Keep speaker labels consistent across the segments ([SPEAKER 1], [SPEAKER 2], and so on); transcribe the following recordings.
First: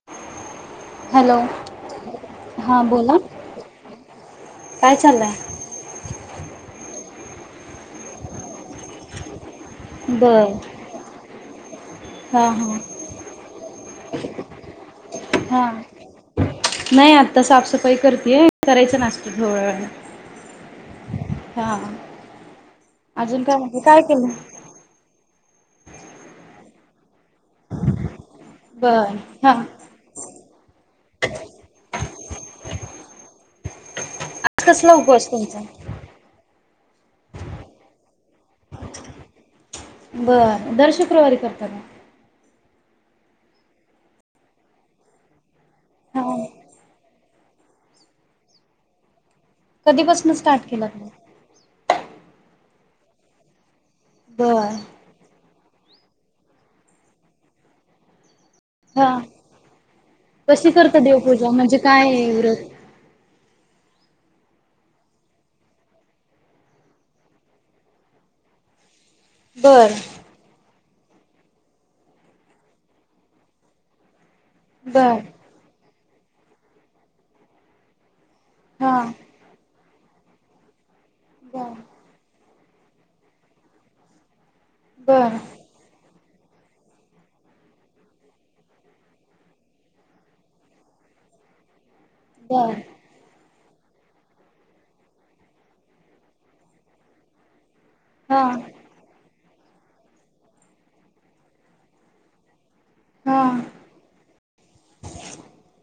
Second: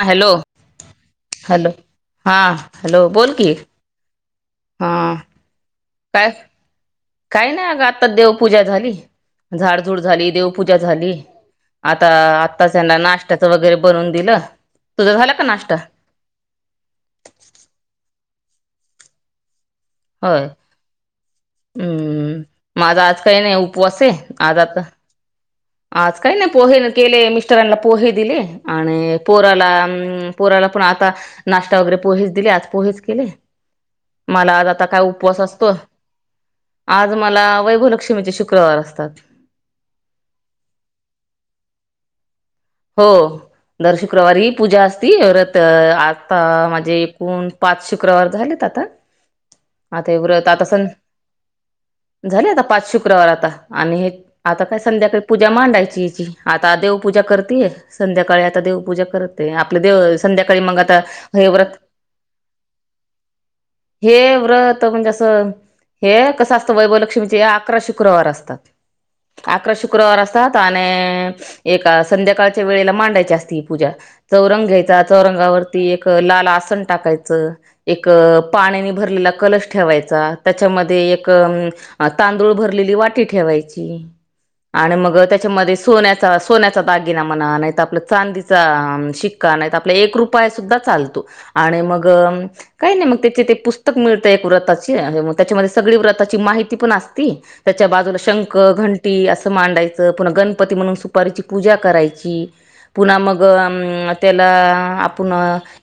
[SPEAKER 1] ह hello hello हा
[SPEAKER 2] हां
[SPEAKER 1] हॅलो
[SPEAKER 2] बोला
[SPEAKER 1] बोल कि. हा
[SPEAKER 2] काय चाललंय?
[SPEAKER 1] काय? काही नाही अगं आता देवपूजा झाली. झाडझुड झाली.
[SPEAKER 2] बर
[SPEAKER 1] देवपूजा झाली. आता
[SPEAKER 2] हा हा
[SPEAKER 1] आत्ता ह्यांना नाश्त्याचं वगैरे बनवून दिलं. तुझं झाला का
[SPEAKER 2] हां
[SPEAKER 1] नाश्ता?
[SPEAKER 2] नाही आत्ता साफ सफाई कर करायचं नास्तं होय
[SPEAKER 1] हय हम् माझा आज काही
[SPEAKER 2] अजून
[SPEAKER 1] नाही
[SPEAKER 2] काय म्हणते काय
[SPEAKER 1] उपवास आहे
[SPEAKER 2] केलं?
[SPEAKER 1] आज आता आज काही नाही पोहे केले मिस्टरांना पोहे दिले.
[SPEAKER 2] बर
[SPEAKER 1] आणि
[SPEAKER 2] हा
[SPEAKER 1] पोराला
[SPEAKER 2] आज
[SPEAKER 1] पोराला पण आ ता नाश्ता वगैरे पोहेच दिले आज पोहेच केले. मला आज आता
[SPEAKER 2] कसला
[SPEAKER 1] काय उपवास
[SPEAKER 2] तुमचा?
[SPEAKER 1] असतो, आज मला वैभवलक्ष्मीचे शुक्रवार असतात.
[SPEAKER 2] बरं, दर शुक्रवारी करता का?
[SPEAKER 1] हो दर शुक्रवारी पूजा असती परत
[SPEAKER 2] हा
[SPEAKER 1] आता माजे एकूण पाच शुक्रवार झालेत. तता आता हे
[SPEAKER 2] कधीपासून
[SPEAKER 1] व्रत
[SPEAKER 2] स्टार्ट
[SPEAKER 1] आता
[SPEAKER 2] केला
[SPEAKER 1] सण
[SPEAKER 2] तुम्ही?
[SPEAKER 1] झाले आता पाच शुक्रवार आता आणि हे आता
[SPEAKER 2] बर
[SPEAKER 1] काय संध्याकाळी पू जा मांडायची याची आता देव पूजा करतेय संध्याकाळी आता देवपूजा
[SPEAKER 2] हा
[SPEAKER 1] करत आपले देव संध्याकाळी
[SPEAKER 2] कशी
[SPEAKER 1] मग आता
[SPEAKER 2] करता
[SPEAKER 1] हे
[SPEAKER 2] देवपूजा
[SPEAKER 1] व्रत
[SPEAKER 2] म्हणजे काय आहे व्रत?
[SPEAKER 1] हे व्रत म्हणजे असं हे कसं असतं वैभवलक्ष्मीचे अकरा शुक्रवार असतात. अकरा
[SPEAKER 2] बर
[SPEAKER 1] शुक्रवार असतात आणि एक संध्याकाळच्या वेळेला मांडायची असते ही पूजा चौरंग घ्यायचा
[SPEAKER 2] बर
[SPEAKER 1] चौरंगावरती एक लाल आसन टाकायच, एक पाण्यानी
[SPEAKER 2] हा
[SPEAKER 1] भरलेला कलश ठेवायचा त्याच्यामध्ये एक
[SPEAKER 2] बर
[SPEAKER 1] तांदूळ भरलेली वाटी ठेवायची. आणि मग
[SPEAKER 2] बर
[SPEAKER 1] त्याच्यामध्ये सोन्याचा असो दागिना म्हणा नाहीतर चांदीचा शिक्का नाहीतर आपला एक रुपयासुध्दा चालतो. गं
[SPEAKER 2] बर
[SPEAKER 1] काय नाही मग त्याचे ते पु स्तक मिळतं एक व्रताची मी त्याच्यामध्ये सगळी व्रताची माहिती पण असती त्याच्या बाजूला
[SPEAKER 2] हा
[SPEAKER 1] शंख, घंटी असं मांडायचं पुन्हा गणपती म्हणून सुपारीची पूजा करायची पुन्हा
[SPEAKER 2] हा
[SPEAKER 1] मग त्याला आपण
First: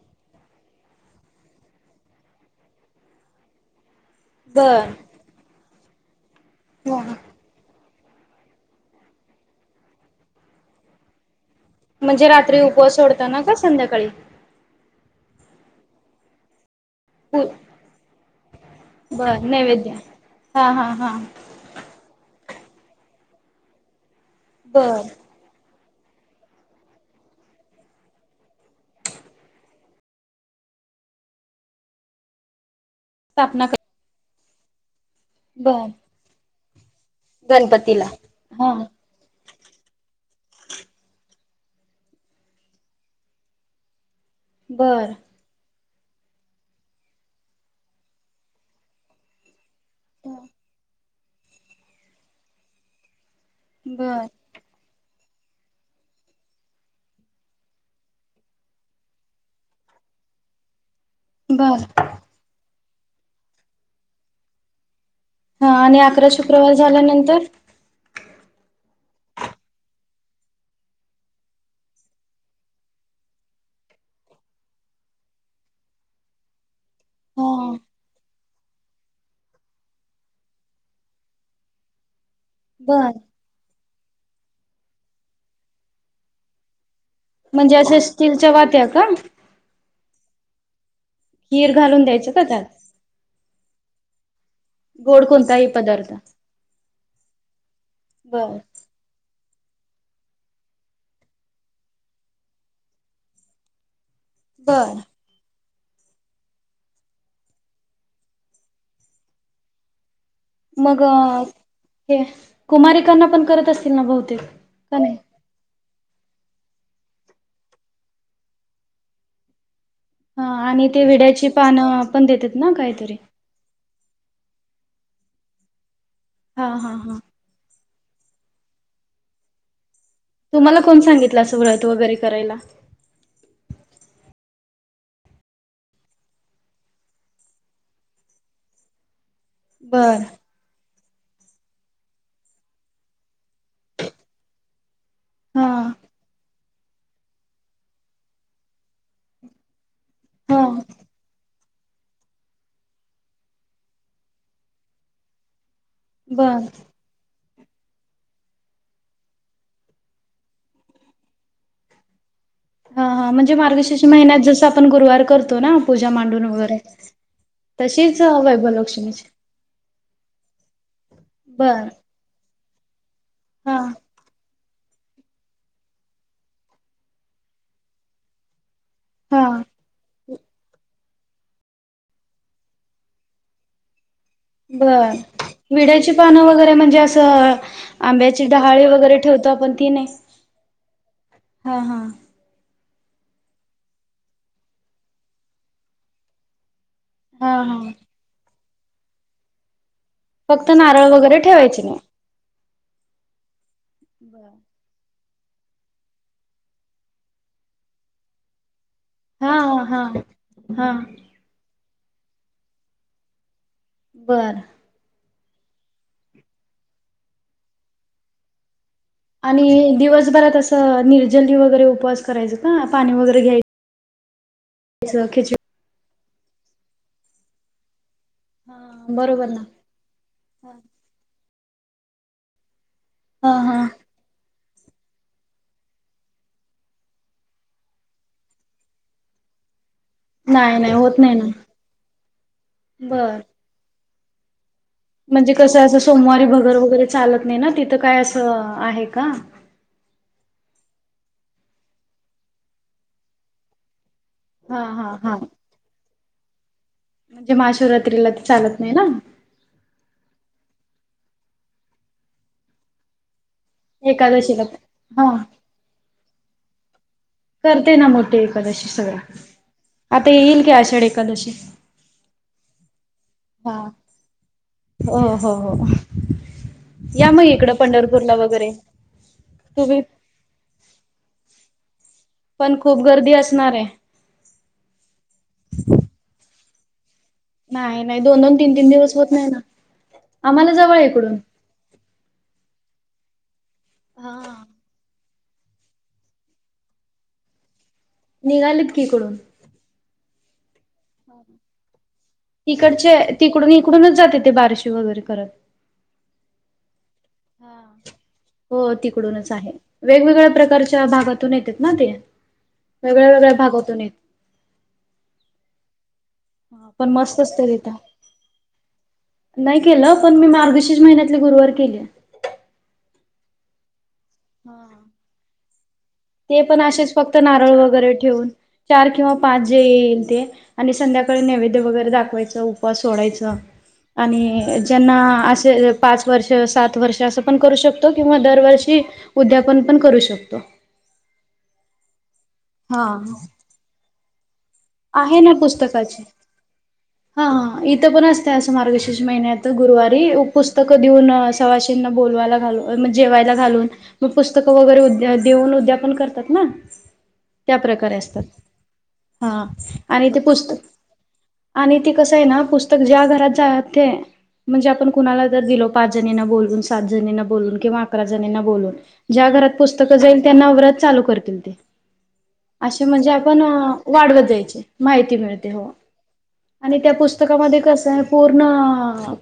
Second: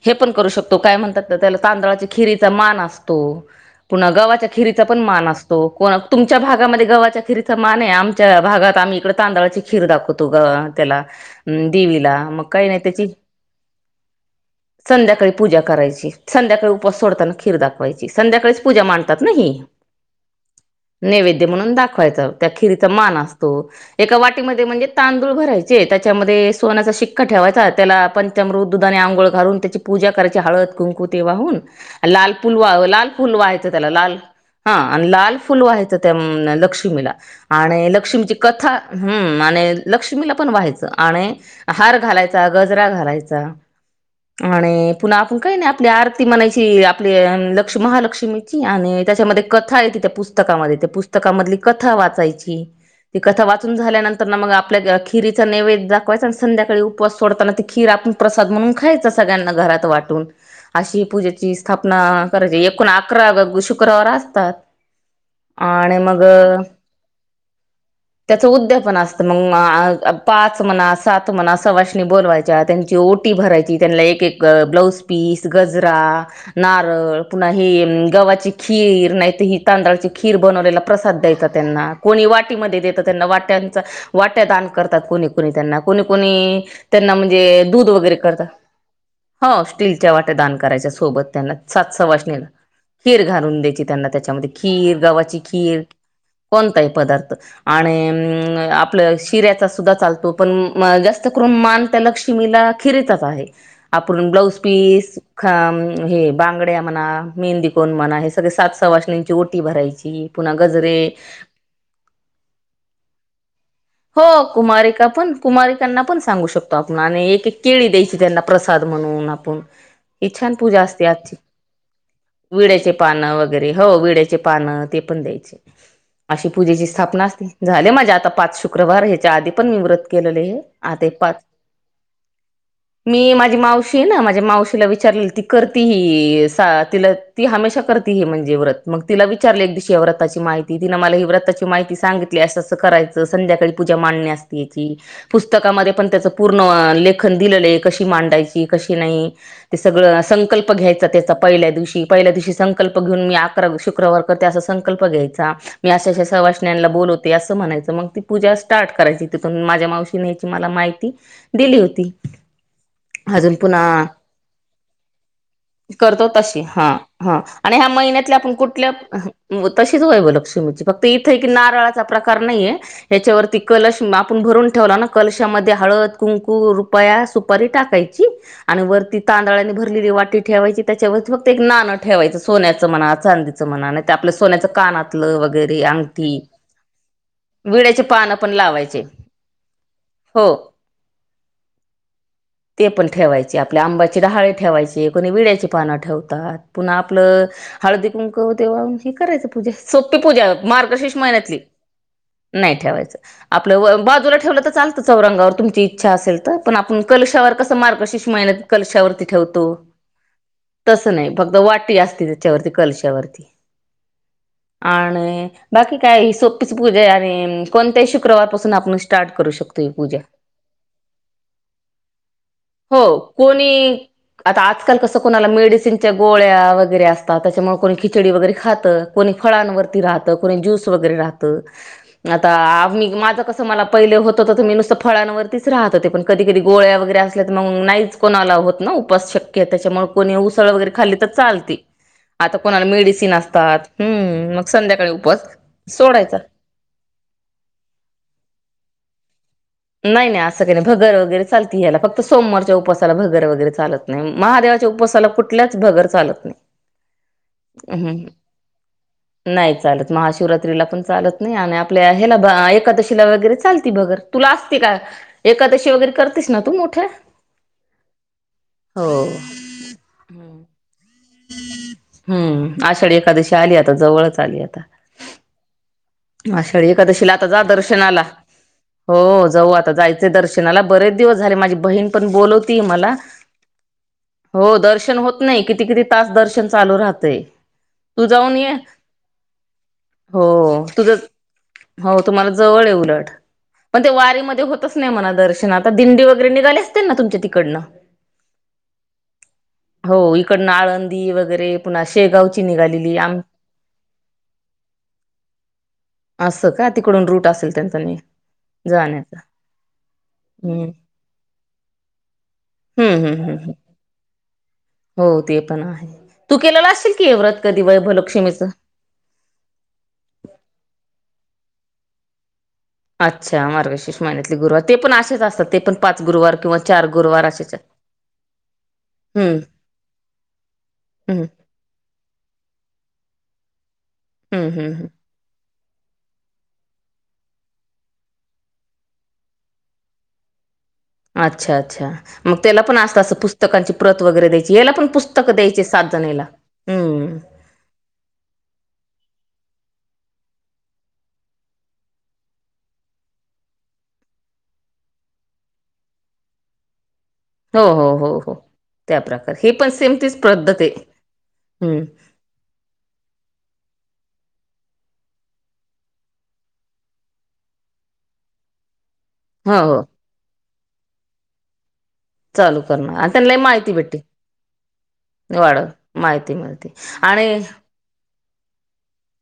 [SPEAKER 1] हे पण करू शकतो काय म्हणतात त्याला तांदळाच्या खिरीचा मान असतो. पुन्हा गव्हाच्या खिरीचा
[SPEAKER 2] बर
[SPEAKER 1] पण मान असतो कोण तुमच्या भागामध्ये
[SPEAKER 2] हा
[SPEAKER 1] गव्हाच्या खिरीचा मान आहे. आम च्या भागात आम्ही इकडे तांदळाची खीर दाखवतो ग त्याला ह देवीला,
[SPEAKER 2] म्हणजे
[SPEAKER 1] मग
[SPEAKER 2] रात्री
[SPEAKER 1] काही नाही
[SPEAKER 2] उपवास
[SPEAKER 1] त्याची
[SPEAKER 2] सोडताना का संध्याकाळी
[SPEAKER 1] संध्याकाळी पूजा करायची संध्याकाळी उपास सोडताना खीर दाखवायची संध्याकाळी पूजा मंडतात
[SPEAKER 2] बर
[SPEAKER 1] ही
[SPEAKER 2] नैवेद्य हा हा हा
[SPEAKER 1] नैवेद्य म्हणून दाखवायचं त्या खिरीचा मान असतो एका वाटीमध्ये म्हणजे
[SPEAKER 2] बर
[SPEAKER 1] तांदूळ भरायचे ते त्याच्यामध्ये सोनचा शिक्का ठेवायचा त्याला पंचमृत दुधाने अंगोळ घालून त्याची पूजा करायची हळद कुंकुते वाहून लाल लाल ला फुल
[SPEAKER 2] स्थापना
[SPEAKER 1] वयचं
[SPEAKER 2] कर
[SPEAKER 1] त्याला लाल हा आणि लाल फुल
[SPEAKER 2] बर
[SPEAKER 1] व्हायचं त्या लक्ष्मीला आणि लक्ष्मीची
[SPEAKER 2] हा
[SPEAKER 1] कथा हम्म आणि लक्ष्मीला पण व्हायचं आणि हार घालायचा गजरा घालायचा आणि
[SPEAKER 2] बर
[SPEAKER 1] पुन्हा आपण काही नाही आपली आरती म्हणायची आपले लक्ष्मी महालक्ष्मीची आणि त्याच्यामध्ये कधा कथा आहेत त्या पुस्तकामध्ये त्या पुस्तकामधली कथा वाचायची ती कथा वाचून झाल्यानंतर
[SPEAKER 2] बर
[SPEAKER 1] ना मग आपन खिरीचा नैवेद दाखवायच आणि संध्याकाळी उपवास सोडताना ती खीर आपण प्रसाद म्हणून खायचां सगळ्यांना घरात वाटून वाटून अशी पूजेची
[SPEAKER 2] बर
[SPEAKER 1] स्थापना करायची एकूण अकरा शुक्रवार असतात
[SPEAKER 2] हा
[SPEAKER 1] आणि मग
[SPEAKER 2] अकरा शुक्रवार झाल्यानंतर
[SPEAKER 1] त्याच उद्यापन असत म पाच म्हणा सात म्हणणा सवासणी बोलवायच्या त्यांची ओटी भरायची त्यांना एक ब्लाउज पीस गजरा नारळ पुन्हा
[SPEAKER 2] हा
[SPEAKER 1] येईल गव्हाची खीर ह तांदळाची खीर बनवलेला प्रसाद द्यायचा त्यांना कोणी वाटी वाटीमध्ये देत
[SPEAKER 2] बर
[SPEAKER 1] त्यांना वाट्यांचा वाट्या दान करतात कोणी कोणी त्यांना कुणी कुणी त्यांना म्हणजे दूध
[SPEAKER 2] अशा
[SPEAKER 1] वगैरे करता
[SPEAKER 2] स्टीलच्या वात्या का
[SPEAKER 1] हो स्टीलच्या वाट्या दान करायच्या सोबत त्यांना
[SPEAKER 2] खीर
[SPEAKER 1] सात
[SPEAKER 2] घालून द्यायचं
[SPEAKER 1] सवासनी
[SPEAKER 2] का त्यात
[SPEAKER 1] खीर घालून द्यायची त्यांना त्याच्यामध्ये खीर
[SPEAKER 2] गोड
[SPEAKER 1] गव्हाची
[SPEAKER 2] कोणताही
[SPEAKER 1] खीर
[SPEAKER 2] पदार्थ
[SPEAKER 1] कोणताही पदार्थ आणि
[SPEAKER 2] बर
[SPEAKER 1] शिऱयाच सुधा चालतो पण जास्त करून मान त्या लक्ष्मीला खिरीचाच आहे आपुन ब्लाऊज
[SPEAKER 2] बर
[SPEAKER 1] पीस खाम हे बांगड्या म्हणा मेहंदी कोण म्हणा हे सगळे सात स वासण्यांची ओटी भरायची पुन्हा गजरे
[SPEAKER 2] मग हे कुमारीकांना पण करत असतील ना बहुतेक
[SPEAKER 1] हो
[SPEAKER 2] का
[SPEAKER 1] कुमारिका
[SPEAKER 2] नाही
[SPEAKER 1] पण कुमारिक त्यांना पण सांगू शकतो आपण आणि एक एक केळी द्यायची त्यांना प्रसाद म्हणून आपण ही
[SPEAKER 2] हा
[SPEAKER 1] छान पूजा
[SPEAKER 2] आणि ते
[SPEAKER 1] असते आजची
[SPEAKER 2] विड्याची पानं पण देतात ना
[SPEAKER 1] विड्याचे
[SPEAKER 2] काहीतरी
[SPEAKER 1] पानं वगैरे हो विड्याचे पानं ते पण द्यायचे अशी
[SPEAKER 2] हा
[SPEAKER 1] पूजेची
[SPEAKER 2] हा हा
[SPEAKER 1] स्थापना असते झाले माझ्या आता पाच शुक्रवार शुक्रवार यायच्या आधी पण व्रत भरले
[SPEAKER 2] तुम्हाला कोण
[SPEAKER 1] आज एक पाच
[SPEAKER 2] सांगितलं असं व्रत वगैरे करायला?
[SPEAKER 1] मी माझी मावशी ना माझ माझ मावशीला विचारले ती करती ही तिला ती हमेशा कर ह म्हणजे व्रत मग तिलाविचार विचारले एक दि
[SPEAKER 2] बर
[SPEAKER 1] शिव्रताची माहिती तिनं मला हिव्रताची माहि सांगितली असं असं करायचं संध्याकाळी पूजा मांडणी असते ती
[SPEAKER 2] हा
[SPEAKER 1] पुस्तकांमध्ये पण त्याचं पूर्ण लेखन दिलेलं आहे कशी मांडायची कशी नाही सगळं
[SPEAKER 2] हा
[SPEAKER 1] संकल्प घ्यायचा त्याचा पहिल्या दिवशी पहिल्या दिवशी संकल्प घेऊन मी अकरा शुक्रवार करते असा संकल्प घ्यायचा मी अशाशा
[SPEAKER 2] बर
[SPEAKER 1] सवासण्यांना बोलवते असं म्हणायचं मग ती पूजा स्टार्ट करायची तिथून माझ्या मावशीने याची मला माहिती दिली होती
[SPEAKER 2] हा हा
[SPEAKER 1] अजून
[SPEAKER 2] म्हणजे
[SPEAKER 1] पुन्हा
[SPEAKER 2] मार्गशीर्ष महिन्यात जस आपण गुरुवार करतो ना पूजा
[SPEAKER 1] करतो
[SPEAKER 2] मांडून
[SPEAKER 1] तशी
[SPEAKER 2] वगैरे
[SPEAKER 1] हा हा आणि ह्या
[SPEAKER 2] तशीच
[SPEAKER 1] महिन्यातल्या आपण कुठल्या
[SPEAKER 2] वैभवलक्ष्मीची
[SPEAKER 1] तशीच व्हायव लक्ष्मीची फक्त इथ की
[SPEAKER 2] बर
[SPEAKER 1] नारळाचा प्रकार नाहीय ह्याच्यावरती
[SPEAKER 2] हा
[SPEAKER 1] कलश आपण भरून ठेवला ना कलशामध्ये हळद कुंकू रुपया सुपारी टाकायची आणि वरती
[SPEAKER 2] हा
[SPEAKER 1] तांदळाने भरलेली वाटी ठेवायची त्याच्यावरती फक्त एक नाणं ठेवायचं सोन्याचं म्हणा चांदीचं म्हनानाही तर
[SPEAKER 2] बर विड्याची
[SPEAKER 1] अंगठी
[SPEAKER 2] पानं वगैरे म्हणजे असं
[SPEAKER 1] विड्याचे पानं
[SPEAKER 2] आंब्याची
[SPEAKER 1] पण
[SPEAKER 2] डहाळी
[SPEAKER 1] लावायचे
[SPEAKER 2] वगैरे ठेवतो आपण ती नाही
[SPEAKER 1] हो
[SPEAKER 2] हा हा
[SPEAKER 1] ते पण ठेवायचे आपल्या आंबाची डहाळे ठेवायचे कोणी विड्याची पानं ठेवतात. पुन्हा आपलं
[SPEAKER 2] हा हा
[SPEAKER 1] हळदी कुंक तेव्हा हेि करायचं पूजा सोपी पूजा
[SPEAKER 2] फक्त नारळ
[SPEAKER 1] मार्गशीर्ष
[SPEAKER 2] वगैरे
[SPEAKER 1] महिन्यातली
[SPEAKER 2] ठेवायचे नाही.
[SPEAKER 1] नाही ठेवायचं आपलं बाजूला ठेवलं तर चालतं चौरंगावर तुमची इच्छा असेल तर पण आपण कलशावर कस मार्गशीर्श माहिन्यात कलशावरती
[SPEAKER 2] हा
[SPEAKER 1] ठेवतो
[SPEAKER 2] हा हा हा
[SPEAKER 1] तस नाही फक्त वाटी वाटी असते त्याच्यावरती कलशावरती
[SPEAKER 2] बर
[SPEAKER 1] आणि बाकी काय ही सोपीच पूजा आहे आणि कोणत्याही शुक्रवारपासून आपण स्टार्ट करू
[SPEAKER 2] आणि
[SPEAKER 1] शकतो ही पूजा
[SPEAKER 2] दिवसभरात असं निर्जली वगैरे उपवास करायचं का
[SPEAKER 1] हो
[SPEAKER 2] पाणी वगैरे घ्यायच
[SPEAKER 1] कोणी आता आजकाल कसं कोणाला मेडिसनच्या गोळ्या वगैरे असतात त्याच्यामुळे कोणी खिचडी वैगेरे खात.
[SPEAKER 2] हा
[SPEAKER 1] कोणी
[SPEAKER 2] बरोबर ना
[SPEAKER 1] फळांवरती रहात, कोणी जुस वर वैगेरे रहात, आत्ता आम्ही माझं
[SPEAKER 2] हा
[SPEAKER 1] कसं मला
[SPEAKER 2] हा
[SPEAKER 1] पहिलं होत होत फळांवरतीच राहत होते पण कधी कध गोळ्या वगैरे असल्या तर मग नाहीच कोणाला होत ना उपास शक्य त्याच्यामुळे आणि उसळ
[SPEAKER 2] नाही
[SPEAKER 1] वैगेरे
[SPEAKER 2] नाही
[SPEAKER 1] खाली
[SPEAKER 2] होत
[SPEAKER 1] तर
[SPEAKER 2] नाही ना
[SPEAKER 1] चालत आणि कोणाला मेडिसिन
[SPEAKER 2] बर
[SPEAKER 1] असतात संध्याकाळी उपवास
[SPEAKER 2] म्हणजे कसं असं
[SPEAKER 1] सोडायचा
[SPEAKER 2] सोमवारी भगर वगैरे चालत नाही ना तिथं काय असं आहे का?
[SPEAKER 1] नाही नाही असं काही नाही भगर वगैरे चालत याला फक्त सोमवारच्या उपासाला भगर वगैरे चालत नाही. नाही,
[SPEAKER 2] हा
[SPEAKER 1] महादेवाच्या
[SPEAKER 2] हा
[SPEAKER 1] उपवासाला
[SPEAKER 2] हा
[SPEAKER 1] कुठल्याच भगर चालत नाही.
[SPEAKER 2] म्हणजे महाशिवरात्रीला ते चालत नाही ना
[SPEAKER 1] नाही, चालत महाशिवरात्रीला पण चालत नाही आणि आपल्या ह्याला एकादशीला वगैरे चालती भगर. तुला
[SPEAKER 2] एकादशीला
[SPEAKER 1] असते का
[SPEAKER 2] हा
[SPEAKER 1] एकादशी वगैरे करतेस ना तू मोठे
[SPEAKER 2] करते ना मोठे एकादशी सगळं आता येईल की आषाढ एकादशी
[SPEAKER 1] हम्म, आषाढी एकादशी आली
[SPEAKER 2] हा
[SPEAKER 1] आता जवळच आली आता
[SPEAKER 2] हो हो हो
[SPEAKER 1] आषाढी
[SPEAKER 2] या
[SPEAKER 1] एकादशीला
[SPEAKER 2] मग
[SPEAKER 1] आता जा
[SPEAKER 2] इकडं
[SPEAKER 1] दर्शनाला.
[SPEAKER 2] पंढरपूरला वगैरे
[SPEAKER 1] हो जाऊ आता
[SPEAKER 2] तुम्ही
[SPEAKER 1] जायचे दर्शनाला बरेच दिवस झाले माझी बहिण पण
[SPEAKER 2] पण
[SPEAKER 1] बोलवते
[SPEAKER 2] खूप
[SPEAKER 1] मला,
[SPEAKER 2] गर्दी असणार आहे
[SPEAKER 1] हो दर्शन होत नाही किती किती तास दर्शन ते
[SPEAKER 2] नाही नाही
[SPEAKER 1] तू
[SPEAKER 2] दोन दोन
[SPEAKER 1] जाऊन ये.
[SPEAKER 2] तीन तीन दिवस होत नाही ना
[SPEAKER 1] हो,
[SPEAKER 2] आम्हाला जवळ आहे इकडून.
[SPEAKER 1] तुझं हो तुम्हाला जवळ आहे उलट पण ते
[SPEAKER 2] हा.
[SPEAKER 1] वारीमध्ये होतच नाही म्हणा दर्शन आता दिंडी वगैरे निघाले असतील ना तुमच्या तिकडनं
[SPEAKER 2] निघालेत की ईकडून
[SPEAKER 1] हो इकडनं आळंदी वगैरे पुन्हा शेगावची
[SPEAKER 2] तिकडचे
[SPEAKER 1] निघालेली. आम
[SPEAKER 2] तिकडून इकडूनच जाते ते बारशी वगैरे करत.
[SPEAKER 1] असं का तिकडून रूट असेल
[SPEAKER 2] हा.
[SPEAKER 1] त्यांचा नेहमी
[SPEAKER 2] हो तिकडूनच आहे वेगवेगळ्या
[SPEAKER 1] हम्म
[SPEAKER 2] प्रकारच्या भागातून येतेत ना ते
[SPEAKER 1] हम्म
[SPEAKER 2] वेगळ्या
[SPEAKER 1] हम्म
[SPEAKER 2] वेगळ्या
[SPEAKER 1] हम्म
[SPEAKER 2] भागातून येत
[SPEAKER 1] हो ते पण आहे. तू केलेला
[SPEAKER 2] पण
[SPEAKER 1] असशील की हे
[SPEAKER 2] मस्त
[SPEAKER 1] व्रत
[SPEAKER 2] असतं
[SPEAKER 1] कधी
[SPEAKER 2] तिथ
[SPEAKER 1] वैभलक्ष्मीचं
[SPEAKER 2] नाही केलं पण मी मार्गशिष महिन्यातले गुरुवार केले.
[SPEAKER 1] अच्छा मार्गशीर्ष महिन्यातले गुरुवार ते
[SPEAKER 2] हा.
[SPEAKER 1] पण असेच असतात ते पण पाच गुरुवार
[SPEAKER 2] ते
[SPEAKER 1] किंवा
[SPEAKER 2] पण
[SPEAKER 1] चार
[SPEAKER 2] असेच फक्त
[SPEAKER 1] गुरुवार
[SPEAKER 2] नारळ
[SPEAKER 1] असेच
[SPEAKER 2] वगैरे ठेवून चार किंवा
[SPEAKER 1] हम्म
[SPEAKER 2] पाच जे येईल ते आणि संध्याकाळ
[SPEAKER 1] हम्म
[SPEAKER 2] नैवेद्य वगैरे दाखवायच उपवास सोडायचा
[SPEAKER 1] हम्म
[SPEAKER 2] आणि
[SPEAKER 1] हम्म हम्म
[SPEAKER 2] ज्यांना असे पाच वर्ष, सात वर्ष असं पण करू शकतो किंवा दरवर्षी उद्यापन पण करू शकतो.
[SPEAKER 1] अच्छा अच्छा मग त्याला पण
[SPEAKER 2] हा
[SPEAKER 1] असत असं पुस्तकांची प्रत वगैरे द्याय.
[SPEAKER 2] आहे ना पुस्तकाचे
[SPEAKER 1] हं.
[SPEAKER 2] ह हा इथं पण असते. मारगशीर्ष महिन्यात गुरुवारी पुस्तकं देऊन सवासिनला बोवायला घाल म्हणजे जेवायला घालून मग पुस्तक वगैरे देऊन उद्यापन करतात ना
[SPEAKER 1] हो हो हो हो त्या प्रकार
[SPEAKER 2] ह आणि ते पुस्तक आणि
[SPEAKER 1] हं.
[SPEAKER 2] ते कसं आहे ना पुस्तक ज्या घरात मध्ये म्हणजे आपण कुणाला जर दिलो पाच जणींना बोलून सात जणींना बोलून किंवा अकरा जणींना बोलून ज्या घरात
[SPEAKER 1] हो, हो.
[SPEAKER 2] पुस्तकं जाईल त्यांना व्रत चालू करतील ते
[SPEAKER 1] चालू
[SPEAKER 2] असे
[SPEAKER 1] करणार
[SPEAKER 2] म्हणजे
[SPEAKER 1] आणि त्यांनाही
[SPEAKER 2] आपण
[SPEAKER 1] माहिती भेटते.
[SPEAKER 2] वाढवत जायचे माहिती मिळते
[SPEAKER 1] वाढ
[SPEAKER 2] हो
[SPEAKER 1] माहिती मिळते
[SPEAKER 2] आणि त्या
[SPEAKER 1] आणि
[SPEAKER 2] पुस्तकामध्ये कसं आहे पूर्ण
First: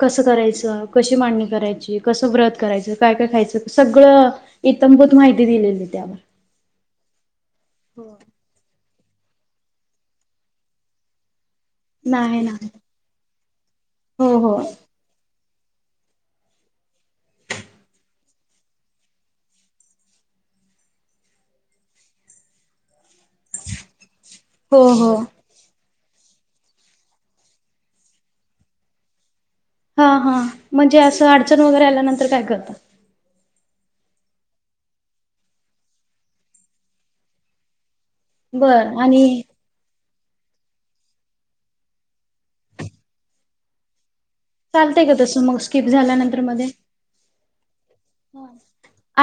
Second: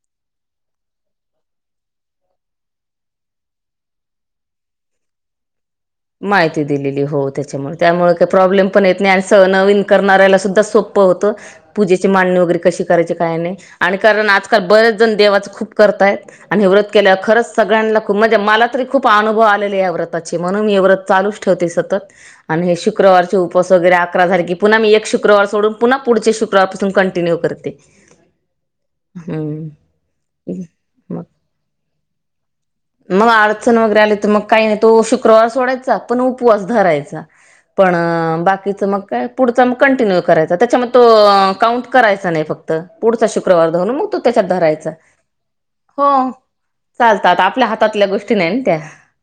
[SPEAKER 2] कसं करायचं कशी मांडणी करायची कसं व्रत करायचं काय काय खायचं ते सगळं सगळ इतंभूत माहिती दिलेली त्यावर
[SPEAKER 1] माहिती दिलेली हो त्याच्यामुळे त्यामुळे
[SPEAKER 2] हो
[SPEAKER 1] काय प्रॉब्लेम पण येत नाही चला नवीन करऱ्याला सुध्धा सोप्प होत पूजेची मांडणी
[SPEAKER 2] नाही
[SPEAKER 1] वगैरे
[SPEAKER 2] नाही
[SPEAKER 1] कशी करायची काय नाही आणि कारण
[SPEAKER 2] हो हो
[SPEAKER 1] आजकाल बरेच जण देवाचं खूप करतायेत आणि हे व्रत केल्यावर खरंच सगळ्यांना खूप म्हणजे मला तरी खूप अनुभव आले आहे या व्रताची मग मग हे व्रत चालूच ठेवते सतत आणि हे शुक शुक्रवार उपास वगैरे आकरा सारखे पुन्हा
[SPEAKER 2] हो
[SPEAKER 1] मी एक
[SPEAKER 2] हो
[SPEAKER 1] शुक्रवार सोडून पुन्हा पुढचे शुक्रवारपासून कंटिन्यू करते हम.
[SPEAKER 2] हा हा म्हणजे असं अडचण वगैरे आल्यानंतर काय करता
[SPEAKER 1] मग अडचण वगैरे आली तर मग काही नाही तो शुक्रवार सोडायचा पण उपवास धरायचा पण बाकीच
[SPEAKER 2] बरं
[SPEAKER 1] मग काय
[SPEAKER 2] आणि
[SPEAKER 1] पुढचा मग कंटिन्यू करायचा त्याच्या तो काउंट करायचा नाही फक्त पुढचा शुक्रवार धरून मग तो त्याच्यात धरायचा
[SPEAKER 2] चालतंय का तसं मग स्किप
[SPEAKER 1] हो
[SPEAKER 2] झाल्यानंतर मध्ये
[SPEAKER 1] चालतात आप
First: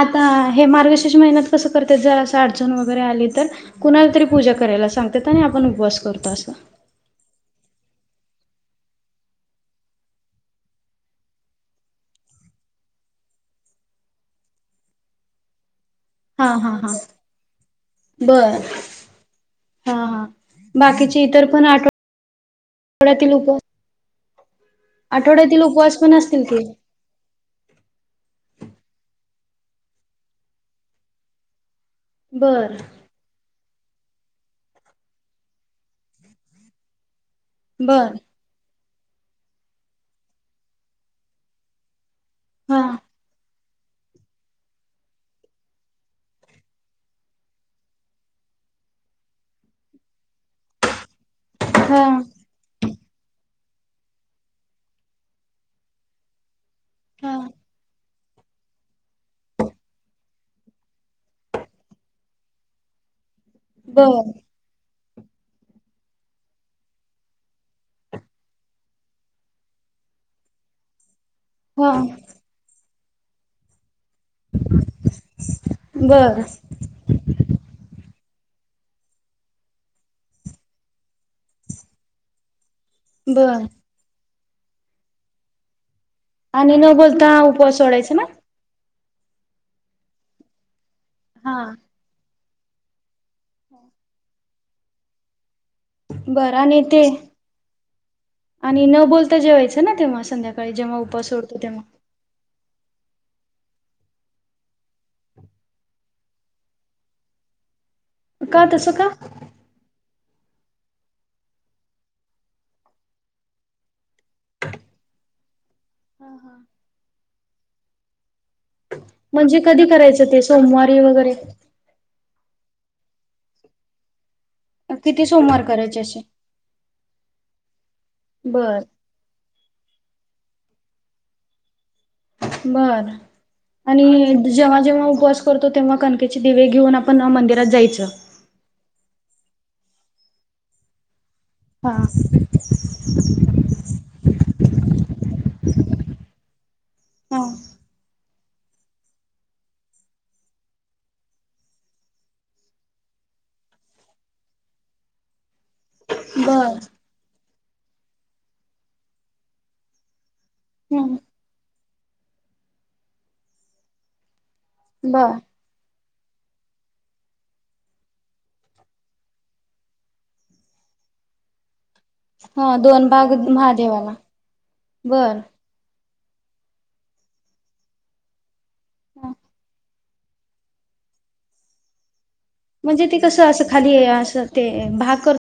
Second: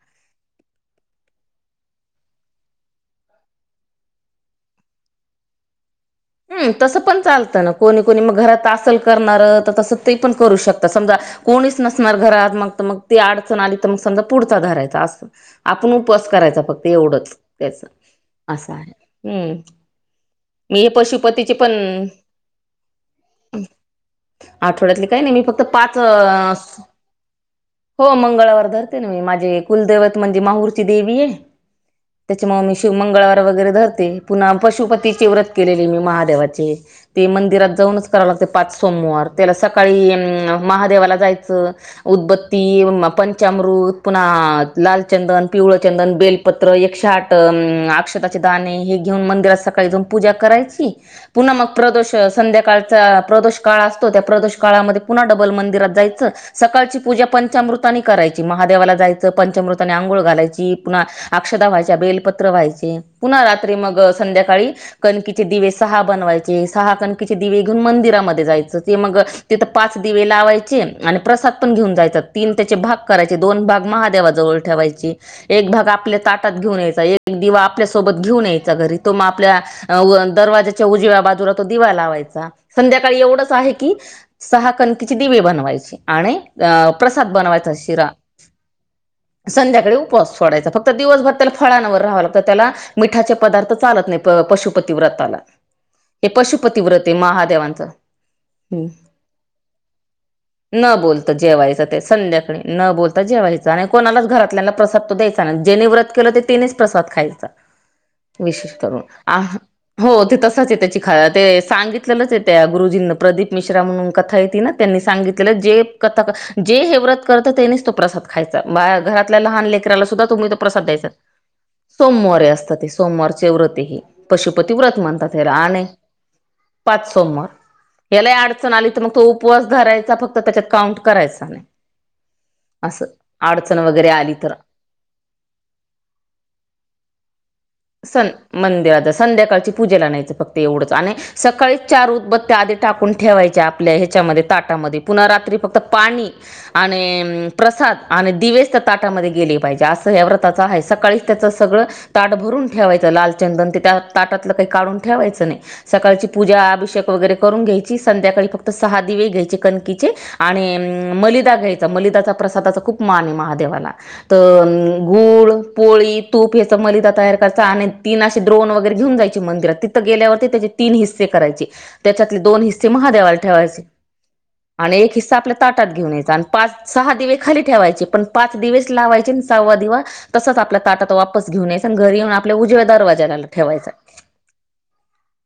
[SPEAKER 2] आता हे मार्गशीर्ष महीन्यात कस करतात ज अस अडचन व गैर आली तर कुणाला तरी पूजा करायला सांगतात आणि आपण उपवास करतो असं
[SPEAKER 1] हम् तसं पण चालतं न कोणी कोणी मग घरात तासल करणार तर तसं ते पण करू शकतात समजा कोणीच नसणार घरात मग मग ते अडचण आली तर मग समजा पुढचा धरायचा आपण उपवास
[SPEAKER 2] हा
[SPEAKER 1] करायचा
[SPEAKER 2] हा
[SPEAKER 1] फक्त
[SPEAKER 2] हा
[SPEAKER 1] एवढंच तस
[SPEAKER 2] बर
[SPEAKER 1] असं आहे हम्
[SPEAKER 2] हा हा
[SPEAKER 1] मी हे
[SPEAKER 2] बाकीचे इतर
[SPEAKER 1] पशुपतीचे पण
[SPEAKER 2] आठव आठवड्यातील उपवास
[SPEAKER 1] आठवड्यातली काही नाही मी फक्त
[SPEAKER 2] आठवड्यातील
[SPEAKER 1] पाच
[SPEAKER 2] उपवास पण असतील की
[SPEAKER 1] अस हो मंगळवार धरते ना मी माझी कुलदेवत म्हणजे माहरची दे आहे त्याच्या
[SPEAKER 2] बर
[SPEAKER 1] मी मंगळवार वगैरे धरते ते पुन्हा पशुपतीचे व्रत केलेले मी महादेवाचे ते मंदिरात जाऊनच
[SPEAKER 2] बर
[SPEAKER 1] कराव लागते पाच सोमवार त्याला सकाळी अम्. महादेवाला जायचं
[SPEAKER 2] हा
[SPEAKER 1] उदबत्ती म पंचामृत पुन्हा लालचंदन, पिवळचंदन बेलपत्र एकशे आठ अ अक्षताचे दाने आणि हे घेऊन मंदिरात सकाळी जाऊन पूजा करायची पुन्हा मग
[SPEAKER 2] हा
[SPEAKER 1] प्रदोष संध्याकाळ चा प्रदोष काळ असतो, त्या प्रदोष काळामध्ये पुन्हा डबल मंदिरात जायचं, सकाळची पूजा
[SPEAKER 2] हा
[SPEAKER 1] पंचामृता ने करायची महादेवाला जायचं पंचमृताने आंघोळ घालायची पुन्हा अक्षदा वहायच्या, बेलपत्र वहायचे पुन्हा रात्री मग
[SPEAKER 2] बर
[SPEAKER 1] संध्याकाळी कणकीचे दिवेस सहा बनवायचे, सहा कणकीचे दिवे घेऊन मंदिरामध्ये जायचं, ते मग तिथ पाच दिवे लावायचे आणि प्रसाद पण
[SPEAKER 2] हा
[SPEAKER 1] घेऊन जायचा, तीन त्याचे भाग करायचे दोन भाग महा देवा जवळ ठेवायची, एक भाग आपल्या
[SPEAKER 2] बर
[SPEAKER 1] ताटात घेऊन यायचा, एक दिवा आपल्यासोबत घेऊन यायचा घरी तो मग आपल्या, दरवाज्याच्या उजव्या बाजूला तो दिवा लावायचा संध्याकाळी एवढंच
[SPEAKER 2] बर
[SPEAKER 1] आहे की, सहा कणकीची दिवे बनवायचे. आणि आ.
[SPEAKER 2] न बोलता
[SPEAKER 1] प्रसाद बनवायचा
[SPEAKER 2] उपवास
[SPEAKER 1] शिरा
[SPEAKER 2] सोडायचा ना
[SPEAKER 1] संध्याकाळी उपवास सोडायचा, फक्त दिवसभर त्याला
[SPEAKER 2] हा
[SPEAKER 1] फळांवर राहाव लागतं. तर त्याला मिठाचे पदार्थ चालत नाहीत, पशुपती व्रताला. हे
[SPEAKER 2] बरं
[SPEAKER 1] पशुपती
[SPEAKER 2] आणि
[SPEAKER 1] व्रत
[SPEAKER 2] ते
[SPEAKER 1] आहे महादेवांचं. ह
[SPEAKER 2] आणि न बोलता जेवायचं ना तेव्हा संध्याकाळी
[SPEAKER 1] न
[SPEAKER 2] जेव्हा
[SPEAKER 1] बोलत
[SPEAKER 2] उपास सोडतो तेव्हा
[SPEAKER 1] जेवायचं, ते संध्याकाळी न बोलता जेवायचं. आणि कोणालाच घरातल्याला प्रसाद तो द्यायचा नही. जेनी व्रत केलं ते तेनीच प्रसाद खायचा.
[SPEAKER 2] का
[SPEAKER 1] विशेष
[SPEAKER 2] तसं
[SPEAKER 1] करून
[SPEAKER 2] का?
[SPEAKER 1] आ ह हो ते तस त्याची त्याची खाय ते सांगितलेलंच हे त्या गुरुजींन, प्रदीप मिश्रा म्हणून कथा आहे, ती ना त्यांनी सांगितलेलं जे कथा करत जे हेव्रत करता तेनीच तो प्रसाद खायचा बा घरातल्या
[SPEAKER 2] म्हणजे
[SPEAKER 1] लहान
[SPEAKER 2] कधी
[SPEAKER 1] लेकराला
[SPEAKER 2] करायचं
[SPEAKER 1] सुद्धा
[SPEAKER 2] ते
[SPEAKER 1] तुमही तर प्रसाद
[SPEAKER 2] सोमवारी
[SPEAKER 1] द्यायचा
[SPEAKER 2] वगैरे
[SPEAKER 1] सोमवारी असता ते सोमवारचे व्रत हे, पशुपती व्रत
[SPEAKER 2] किती
[SPEAKER 1] म्हणतात. ह्याला
[SPEAKER 2] सोमवार
[SPEAKER 1] आणि
[SPEAKER 2] करायचे अशे?
[SPEAKER 1] पाच सोमवार, यालाही अडचण
[SPEAKER 2] बर
[SPEAKER 1] आली त म तो उपवास धरायचा फक्त त्याच्यात काउंट करायचा नाही.
[SPEAKER 2] बर
[SPEAKER 1] असं अडचण वगैरे आली
[SPEAKER 2] आणि
[SPEAKER 1] तर
[SPEAKER 2] जेव्हा, जेव्हा, उपवास करतो तेव्हा कणकेचे दिवे घेऊन आपण अ मंदिरात जायचं.
[SPEAKER 1] सन मंदिर आत संध्याकाळची पूजेला न्यायचं फक्त एवढंच आणि सकाळी
[SPEAKER 2] हा
[SPEAKER 1] चार उद बत्या आधी टाकून ठेवायच्या आपल्या ह्याच्यामध्ये ताटामध्ये पुन्हा रात्री फक्त पाणी,
[SPEAKER 2] हा
[SPEAKER 1] आणि प्रसाद आणि दिवेस त्या ताटामध्ये गेले पाहिजे असं या व्रताचं आहे, सकाळीच त्याचं सगळं ताट भरून ठेवायचं लालचंदन ते त्या ताटातलं काही काढून ठेवायचं नाही, सकाळची पूजा
[SPEAKER 2] बर
[SPEAKER 1] अभिषेक वगैरे. करून न घ्यायची संध्याकाळी फक्त सहा दिवे घ्यायचे, कणकी चे आणि
[SPEAKER 2] हम्म
[SPEAKER 1] मलीदा घ्याय मलीदा चा प्रसादा चा खूप मान आहे महादेवाला तर
[SPEAKER 2] बर
[SPEAKER 1] गुळ पोळी तूप याचा मलिदा तयारं करायचा आणि तीन असे द्रोण वगैरे घेऊन जायचे मंदिरात ती गेल्यावरती त्याचे तीन हिस्से करायचे. त्याच्यातले दोन
[SPEAKER 2] हा
[SPEAKER 1] हिस्से
[SPEAKER 2] भाग
[SPEAKER 1] महादेवाला ठेवायचे
[SPEAKER 2] महादेवाला
[SPEAKER 1] आणि एक हिस्सा
[SPEAKER 2] बर
[SPEAKER 1] आपल्या ताटात घेऊन यायच. पाच सहा दिवे खाली ठेवायचे पण पाच दिवेस लावायचे सहावा दिवा तसाच आपल्या ताटात वापस घेऊन यायचा, आणि घरी येऊन आपल्या उजव्या
[SPEAKER 2] म्हणजे ते
[SPEAKER 1] दरवाज्याला
[SPEAKER 2] कसं असं
[SPEAKER 1] ठेवायचा
[SPEAKER 2] खाली असं ते भाग कर